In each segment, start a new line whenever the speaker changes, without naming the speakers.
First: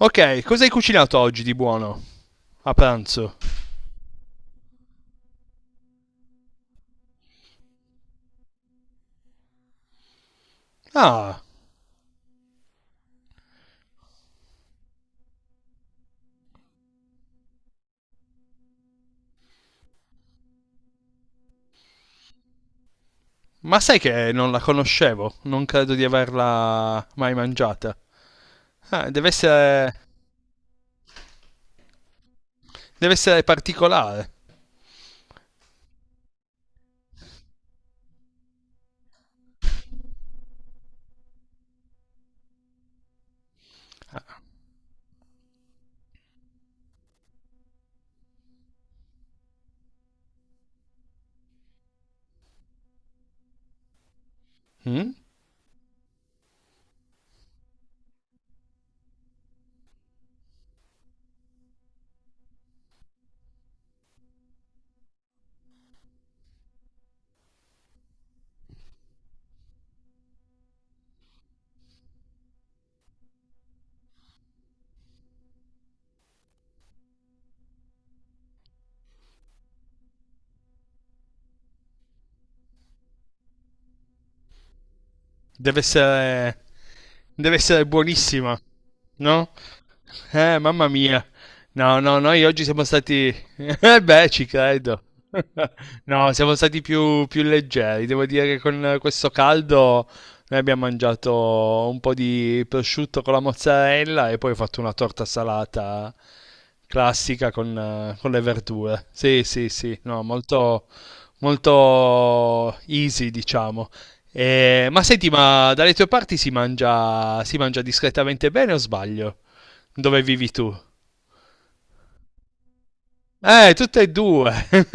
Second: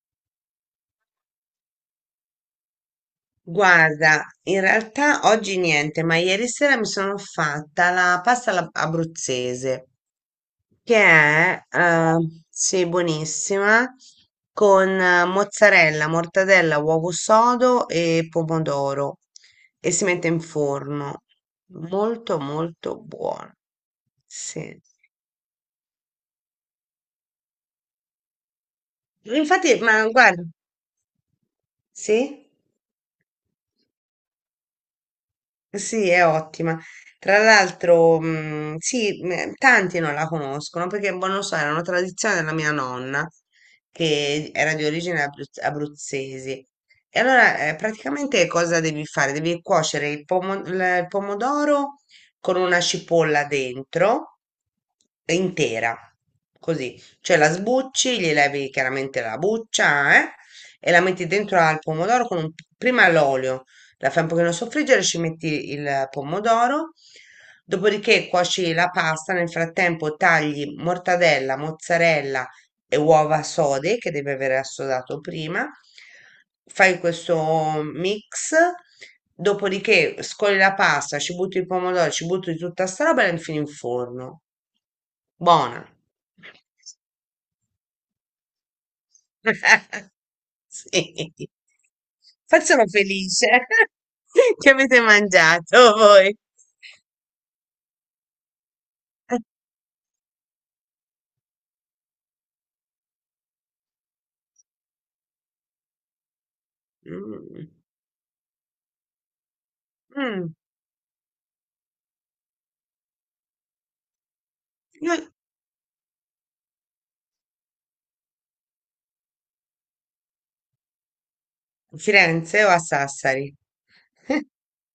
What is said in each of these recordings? Ok, cosa hai cucinato oggi di buono? A pranzo.
Guarda, in realtà oggi niente, ma ieri sera mi sono fatta la abruzzese, che
Ah,
è, eh, sì, buonissima, con mozzarella, mortadella, uovo sodo e pomodoro e si mette in forno. Molto, molto buona.
ma sai che non la
Sì.
conoscevo? Non credo di averla mai mangiata. Ah, deve
Infatti,
essere.
ma guarda, sì?
Deve essere particolare.
Sì, è ottima. Tra l'altro, sì, tanti non la conoscono perché, boh, non lo so, era una tradizione della mia nonna che era di origine abruzzese. E allora, praticamente cosa devi fare? Devi cuocere il pomodoro con una cipolla dentro,
Mm?
intera, così. Cioè la sbucci, gli levi chiaramente la buccia, e la metti dentro al pomodoro prima l'olio. La fai un pochino soffriggere, ci metti il pomodoro, dopodiché cuoci la pasta, nel frattempo tagli mortadella, mozzarella e uova sode che deve aver assodato prima. Fai questo mix, dopodiché scoli la pasta, ci butti il pomodoro, ci butti tutta sta roba e la infili in forno.
Deve
Buona.
essere. Deve essere buonissima, no? Mamma
Sì.
mia. No, no, noi
Poi
oggi siamo
sono
stati
felice
eh beh, ci
che avete
credo.
mangiato
No,
voi.
siamo stati più leggeri. Devo dire che con questo caldo noi abbiamo mangiato un po' di prosciutto con la mozzarella e poi ho fatto una torta salata classica
Mm.
con le verdure. Sì, sì, sì, no,
Mm.
molto molto easy, diciamo. Ma
Io a
senti, ma dalle tue parti si mangia discretamente bene o sbaglio? Dove vivi tu?
Firenze o a Sassari?
Tutte e due.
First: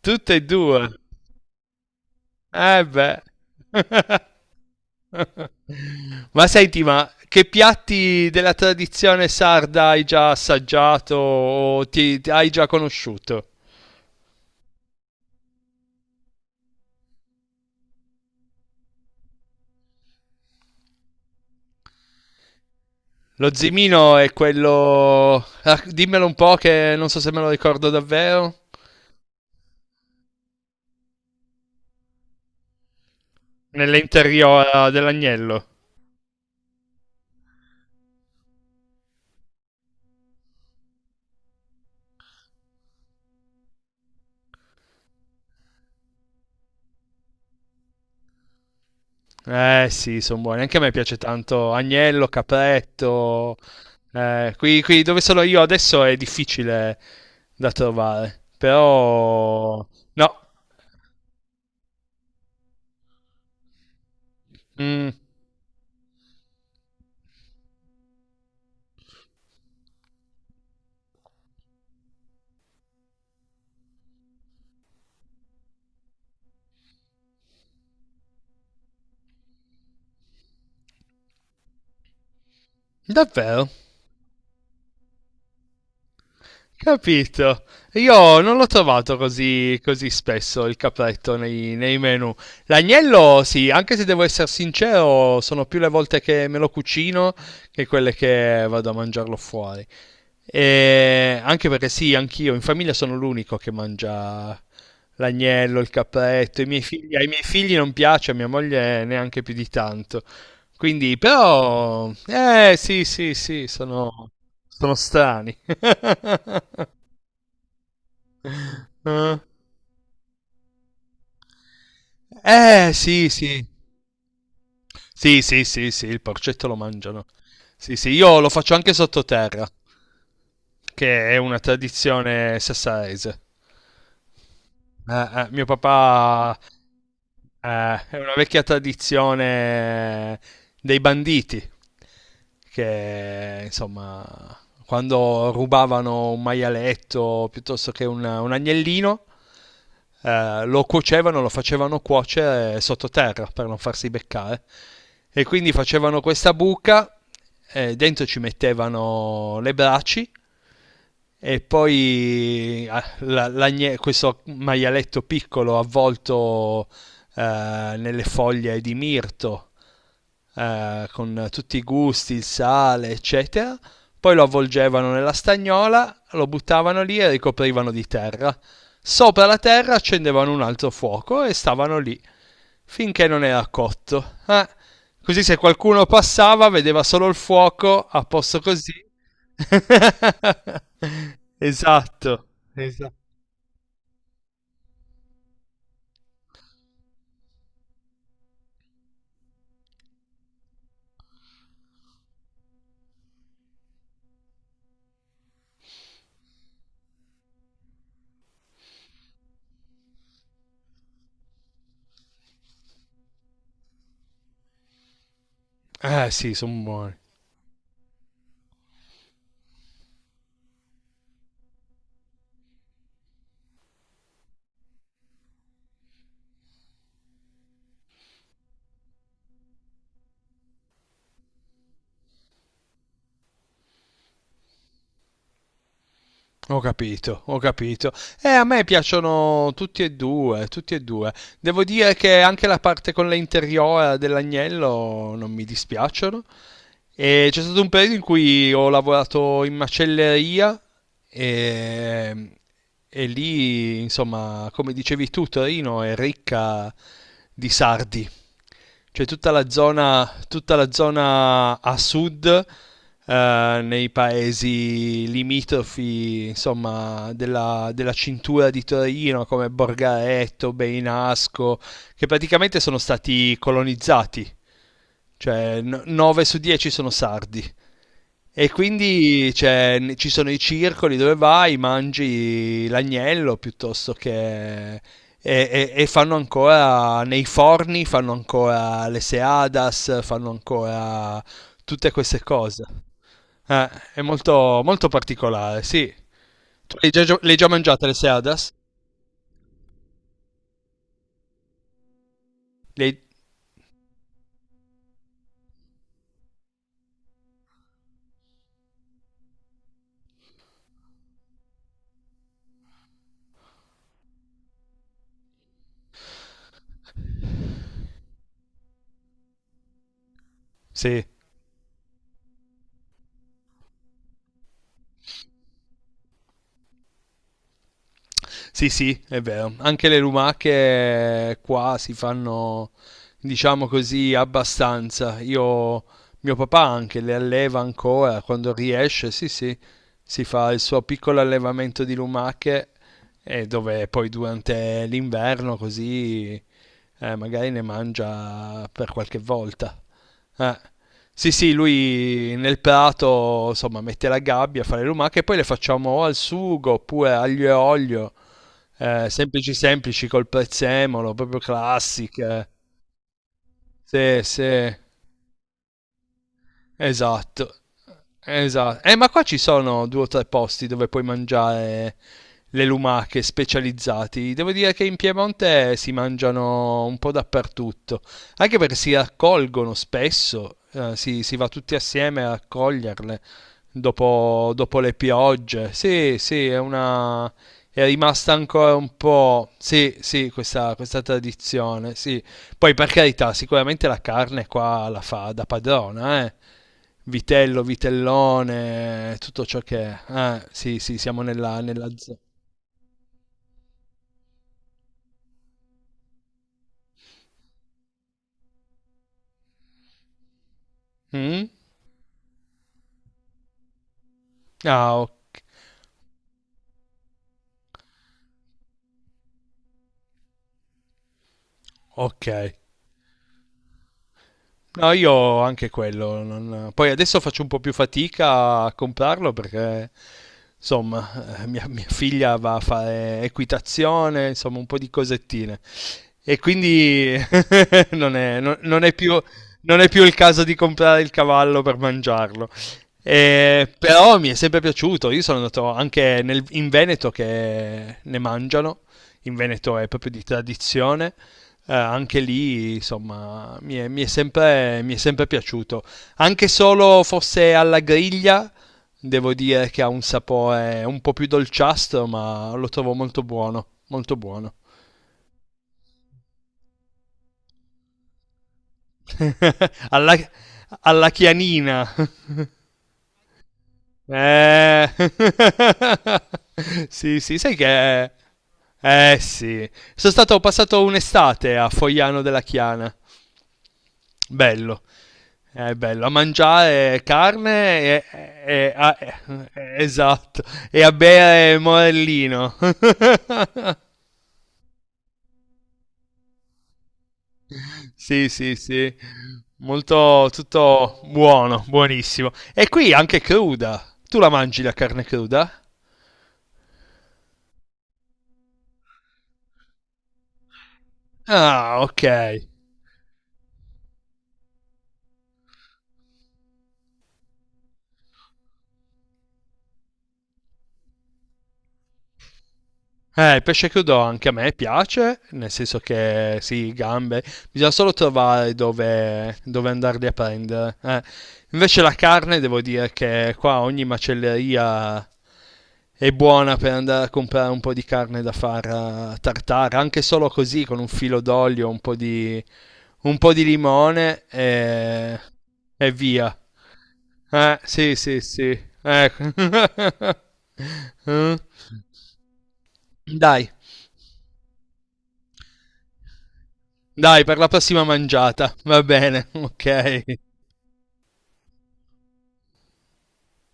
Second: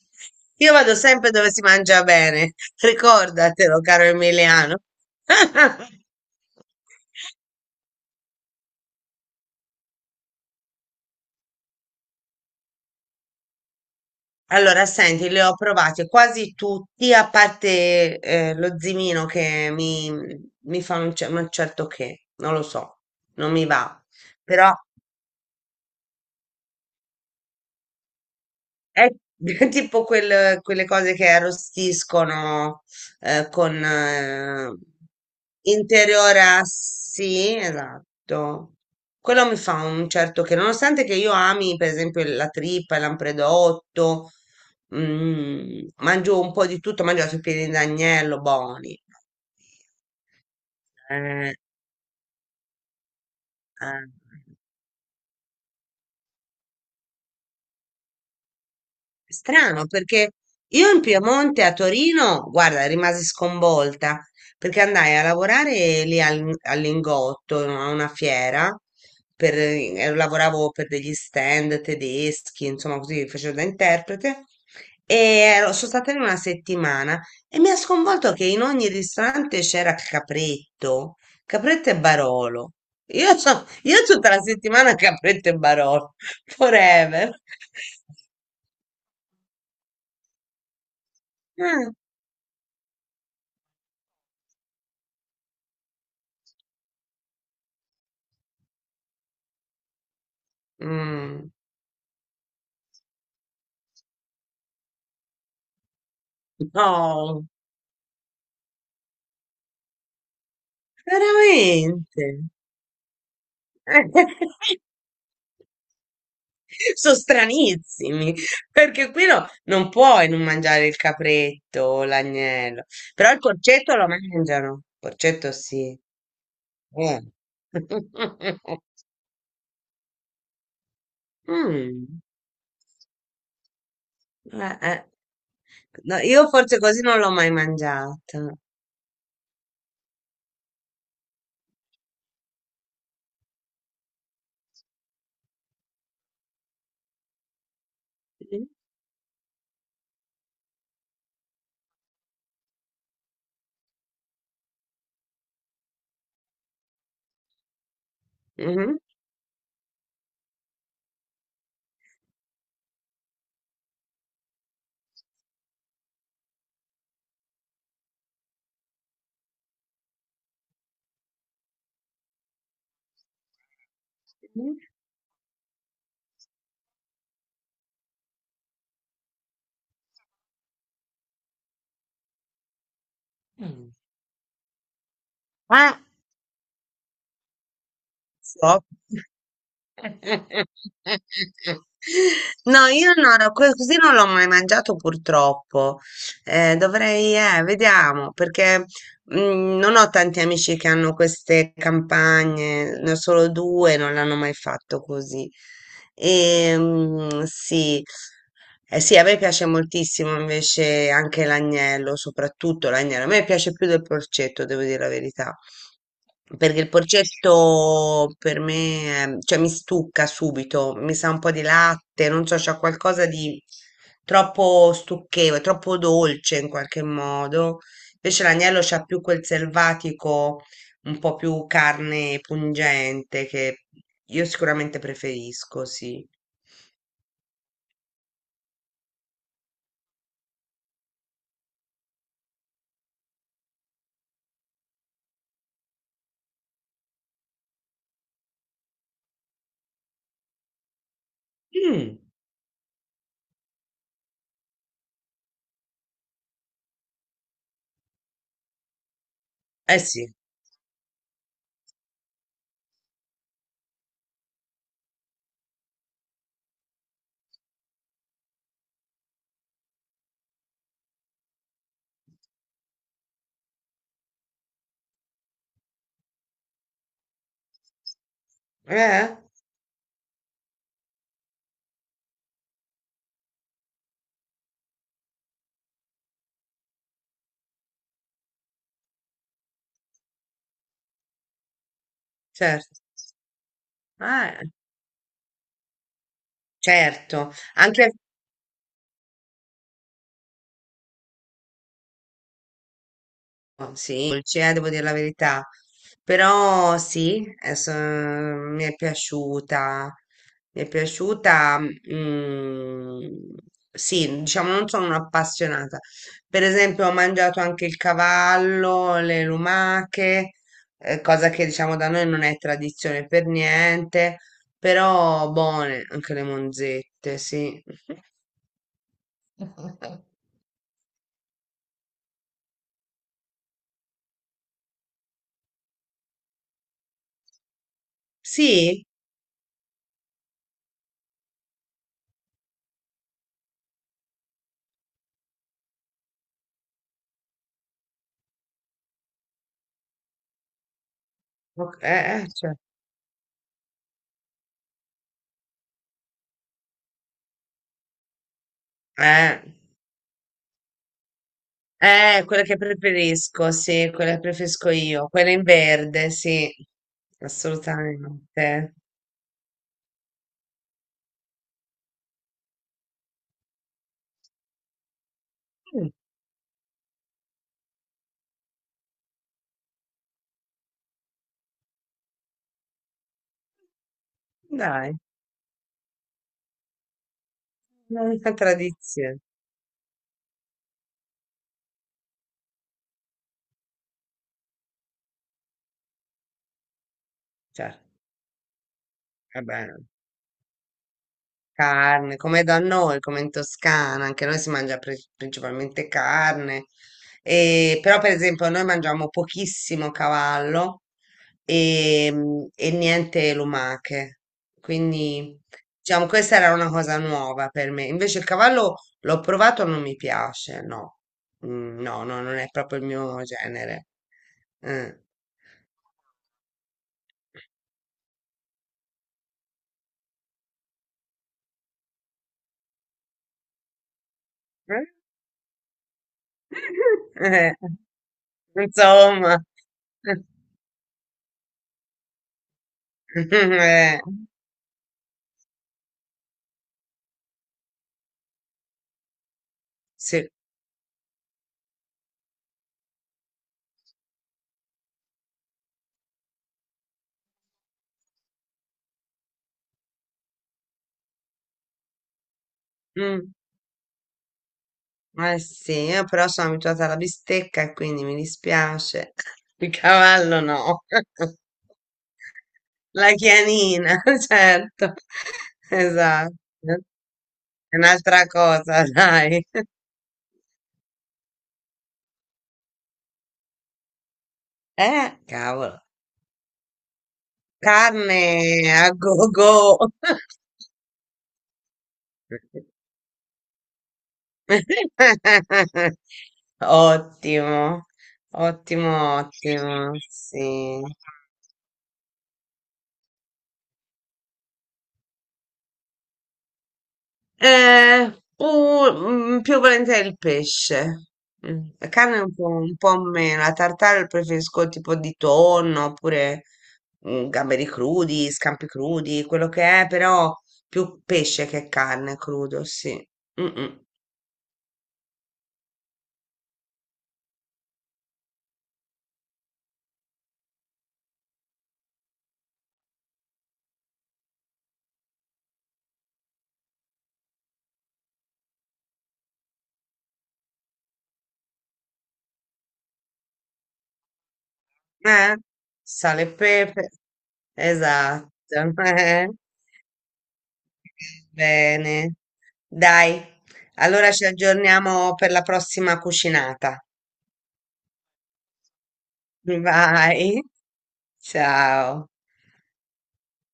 Tutte e
Io
due.
vado sempre dove si mangia bene,
Eh beh.
ricordatelo, caro Emiliano.
Ma senti, ma che piatti della tradizione sarda hai già assaggiato o ti hai già conosciuto?
Allora, senti, li ho provati quasi tutti, a parte lo zimino mi fa un, un certo che, non lo so, non
Lo
mi va.
zimino è
Però
quello... ah, dimmelo un po' che non so se me lo ricordo davvero.
è tipo quelle cose che arrostiscono con
Nell'interiola dell'agnello.
interiora, sì, esatto. Quello mi fa un certo che, nonostante che io ami, per esempio, la trippa, il lampredotto, mm, mangio un po' di tutto, mangio anche i piedi d'agnello, buoni.
Eh sì, sono buoni. Anche a me piace
Eh,
tanto agnello, capretto.
eh.
Qui dove sono io adesso è difficile da trovare, però...
Strano, perché
No,
io in Piemonte a Torino, guarda, rimasi sconvolta perché
Mm,
andai a lavorare lì all'Ingotto, a una fiera, per, lavoravo per degli stand tedeschi, insomma, così facevo da interprete. E sono stata lì una settimana e mi ha sconvolto che in ogni ristorante c'era capretto, capretto e Barolo. Io, so,
davvero?
io tutta la settimana capretto e Barolo, forever.
Capito. Io non l'ho trovato così, così spesso il capretto nei,
Ah.
nei menu. L'agnello, sì, anche se devo essere sincero, sono più le volte che me lo cucino che quelle che vado a mangiarlo fuori. E
Mm.
anche perché sì, anch'io in famiglia sono l'unico che mangia l'agnello, il capretto, i miei figli, ai miei
No,
figli non piace, a mia moglie neanche più di tanto. Quindi, però,
veramente.
eh sì, sì, sì, sono, sono strani.
Sono stranissimi, perché qui
Eh
non puoi non mangiare il capretto o l'agnello,
Sì,
però il
sì,
porcetto lo mangiano, il
sì,
porcetto
sì, sì,
sì.
sì, il porcetto lo
Eh.
mangiano. Sì, sì, io lo faccio anche sottoterra, che è una
Mm,
tradizione sassarese.
eh.
Eh, mio
No, io
papà.
forse così non l'ho mai
Eh, è una
mangiata.
vecchia tradizione dei banditi che insomma quando rubavano un maialetto piuttosto che un
Mhm,
agnellino, lo cuocevano, lo facevano cuocere sottoterra per non farsi beccare e quindi facevano questa buca, dentro ci
mhm,
mettevano le braci e poi questo maialetto piccolo avvolto nelle foglie di mirto, con tutti i gusti, il sale, eccetera. Poi lo avvolgevano nella stagnola, lo buttavano lì e ricoprivano di terra. Sopra la terra accendevano un altro fuoco e stavano lì finché non era
mhm.
cotto. Così se
Ah,
qualcuno passava vedeva solo il fuoco a posto
so.
così. Esatto,
No, io
esatto.
non così non l'ho mai mangiato purtroppo. Dovrei, vediamo, perché mm, non ho tanti amici che hanno queste campagne, ne ho solo due, non l'hanno mai fatto così. E, mm, sì. Eh sì, a me piace moltissimo invece anche l'agnello, soprattutto l'agnello. A me piace più del porcetto, devo dire la verità.
Eh sì,
Perché
sono
il
buoni.
porcetto per me, cioè mi stucca subito, mi sa un po' di latte, non so, c'è qualcosa di troppo stucchevole, troppo dolce in qualche modo. Invece l'agnello c'ha più quel selvatico, un po' più carne pungente che io sicuramente preferisco, sì.
Ho capito, ho capito. A me piacciono tutti e due, tutti e due. Devo dire che anche la parte con le interiora dell'agnello non mi dispiacciono. E c'è stato un periodo in cui ho lavorato in macelleria
Mm,
e, e lì, insomma, come dicevi tu, Torino è ricca di sardi. Cioè
eh sì,
tutta la zona a sud, nei paesi limitrofi, insomma, della cintura di Torino, come Borgaretto, Beinasco, che praticamente sono stati colonizzati. Cioè 9 su 10 sono sardi. E
eh,
quindi cioè, ci sono i circoli dove vai, mangi l'agnello piuttosto che... E, e fanno ancora, nei forni fanno ancora le seadas, fanno ancora tutte queste cose.
certo.
Eh, è
Ah,
molto, molto particolare, sì. Tu le hai già, le
certo.
hai già mangiate
Anche
le seadas? Le hai-
oh, sì, dolce, devo dire la verità. Però sì, adesso, mi è piaciuta. Mi è piaciuta. Mm, sì, diciamo, non sono un'appassionata. Per esempio, ho mangiato anche il cavallo, le lumache,
Sì.
cosa che diciamo da noi non è tradizione per niente. Però buone anche le monzette, sì.
Sì, sì, è vero. Anche le lumache qua si fanno, diciamo così, abbastanza. Io, mio papà anche le alleva ancora quando
Sì,
riesce, sì, sì, si fa il suo piccolo allevamento di lumache e dove poi durante l'inverno così, magari ne mangia per qualche volta. Eh. Sì, sì,
ok,
lui
cioè,
nel prato, insomma, mette la gabbia, fa le lumache e poi le facciamo o al sugo oppure aglio e olio,
eh.
semplici semplici col prezzemolo, proprio
Quella
classiche.
che preferisco, sì, quella
Sì,
che preferisco
sì,
io, quella in verde, sì,
esatto.
assolutamente.
Esatto. Ma qua ci sono due o tre posti dove puoi mangiare le lumache specializzati. Devo dire che in Piemonte
Mm,
si mangiano un po' dappertutto, anche perché si raccolgono spesso, si va tutti assieme a raccoglierle dopo, dopo
dai,
le
è
piogge. Sì, sì, è una... È rimasta
una
ancora un
tradizione,
po', sì, sì, questa tradizione, sì. Poi per carità, sicuramente la carne qua la fa da padrona, eh. Vitello,
cioè,
vitellone, tutto ciò
vabbè.
che è. Sì, sì, siamo nella, nella zona.
Carne, come da noi, come in Toscana, anche noi si mangia principalmente carne, e, però per esempio noi mangiamo pochissimo cavallo
Mm?
e, mm, e niente lumache,
Ah, ok.
quindi diciamo questa era una cosa nuova per me, invece il cavallo l'ho provato, non mi piace, no, mm, no, no,
Ok,
non è proprio il mio genere.
no,
Eh.
io anche quello. Poi adesso faccio un po' più fatica a comprarlo perché, insomma, mia figlia va a fare equitazione, insomma, un po' di cosettine. E quindi
Eh?
non è, non è più,
Insomma.
non è più il caso di comprare il cavallo per mangiarlo.
Eh,
Però mi è sempre piaciuto. Io sono andato anche in Veneto che ne mangiano. In Veneto è proprio di
sì.
tradizione. Anche lì, insomma, mi è sempre piaciuto. Anche solo fosse alla griglia, devo dire che ha un sapore un po' più dolciastro, ma lo trovo molto
Mm,
buono, molto buono.
eh sì, io però sono abituata alla bistecca e quindi mi dispiace. Il
Alla,
cavallo no.
alla chianina.
La chianina,
Eh.
certo. Esatto.
Sì, sì, sai
È
che...
un'altra cosa,
Eh
dai.
sì, sono stato ho passato un'estate a Fogliano della Chiana. Bello.
Cavolo.
È bello, a mangiare carne e,
Carne
e-
a
a-
go-go.
esatto, e a bere morellino.
Ottimo,
Sì, sì, sì,
ottimo, ottimo,
molto,
sì.
tutto buono, buonissimo. E qui anche cruda. Tu la mangi la carne cruda?
Mm, più volentieri il pesce. Mm,
Ah,
la
ok.
carne un po' meno. La tartare preferisco tipo di tonno oppure mm, gamberi crudi, scampi crudi, quello che è, però più pesce che carne crudo, sì.
Il
Mm,
pesce
mm.
crudo anche a me piace, nel senso che sì, gambe, bisogna solo trovare dove, dove andarli a prendere. Eh. Invece la carne, devo dire che qua ogni macelleria è buona per andare a comprare un po' di carne da far, tartare, anche solo così, con un filo d'olio, un po' di limone
Eh?
e
Sale e
via.
pepe.
Sì, sì,
Esatto.
sì.
eh.
Ecco. Eh.
Bene. Dai,
Dai.
allora ci aggiorniamo per la prossima cucinata.
Dai, per la prossima mangiata. Va bene, ok.
Vai. Ciao.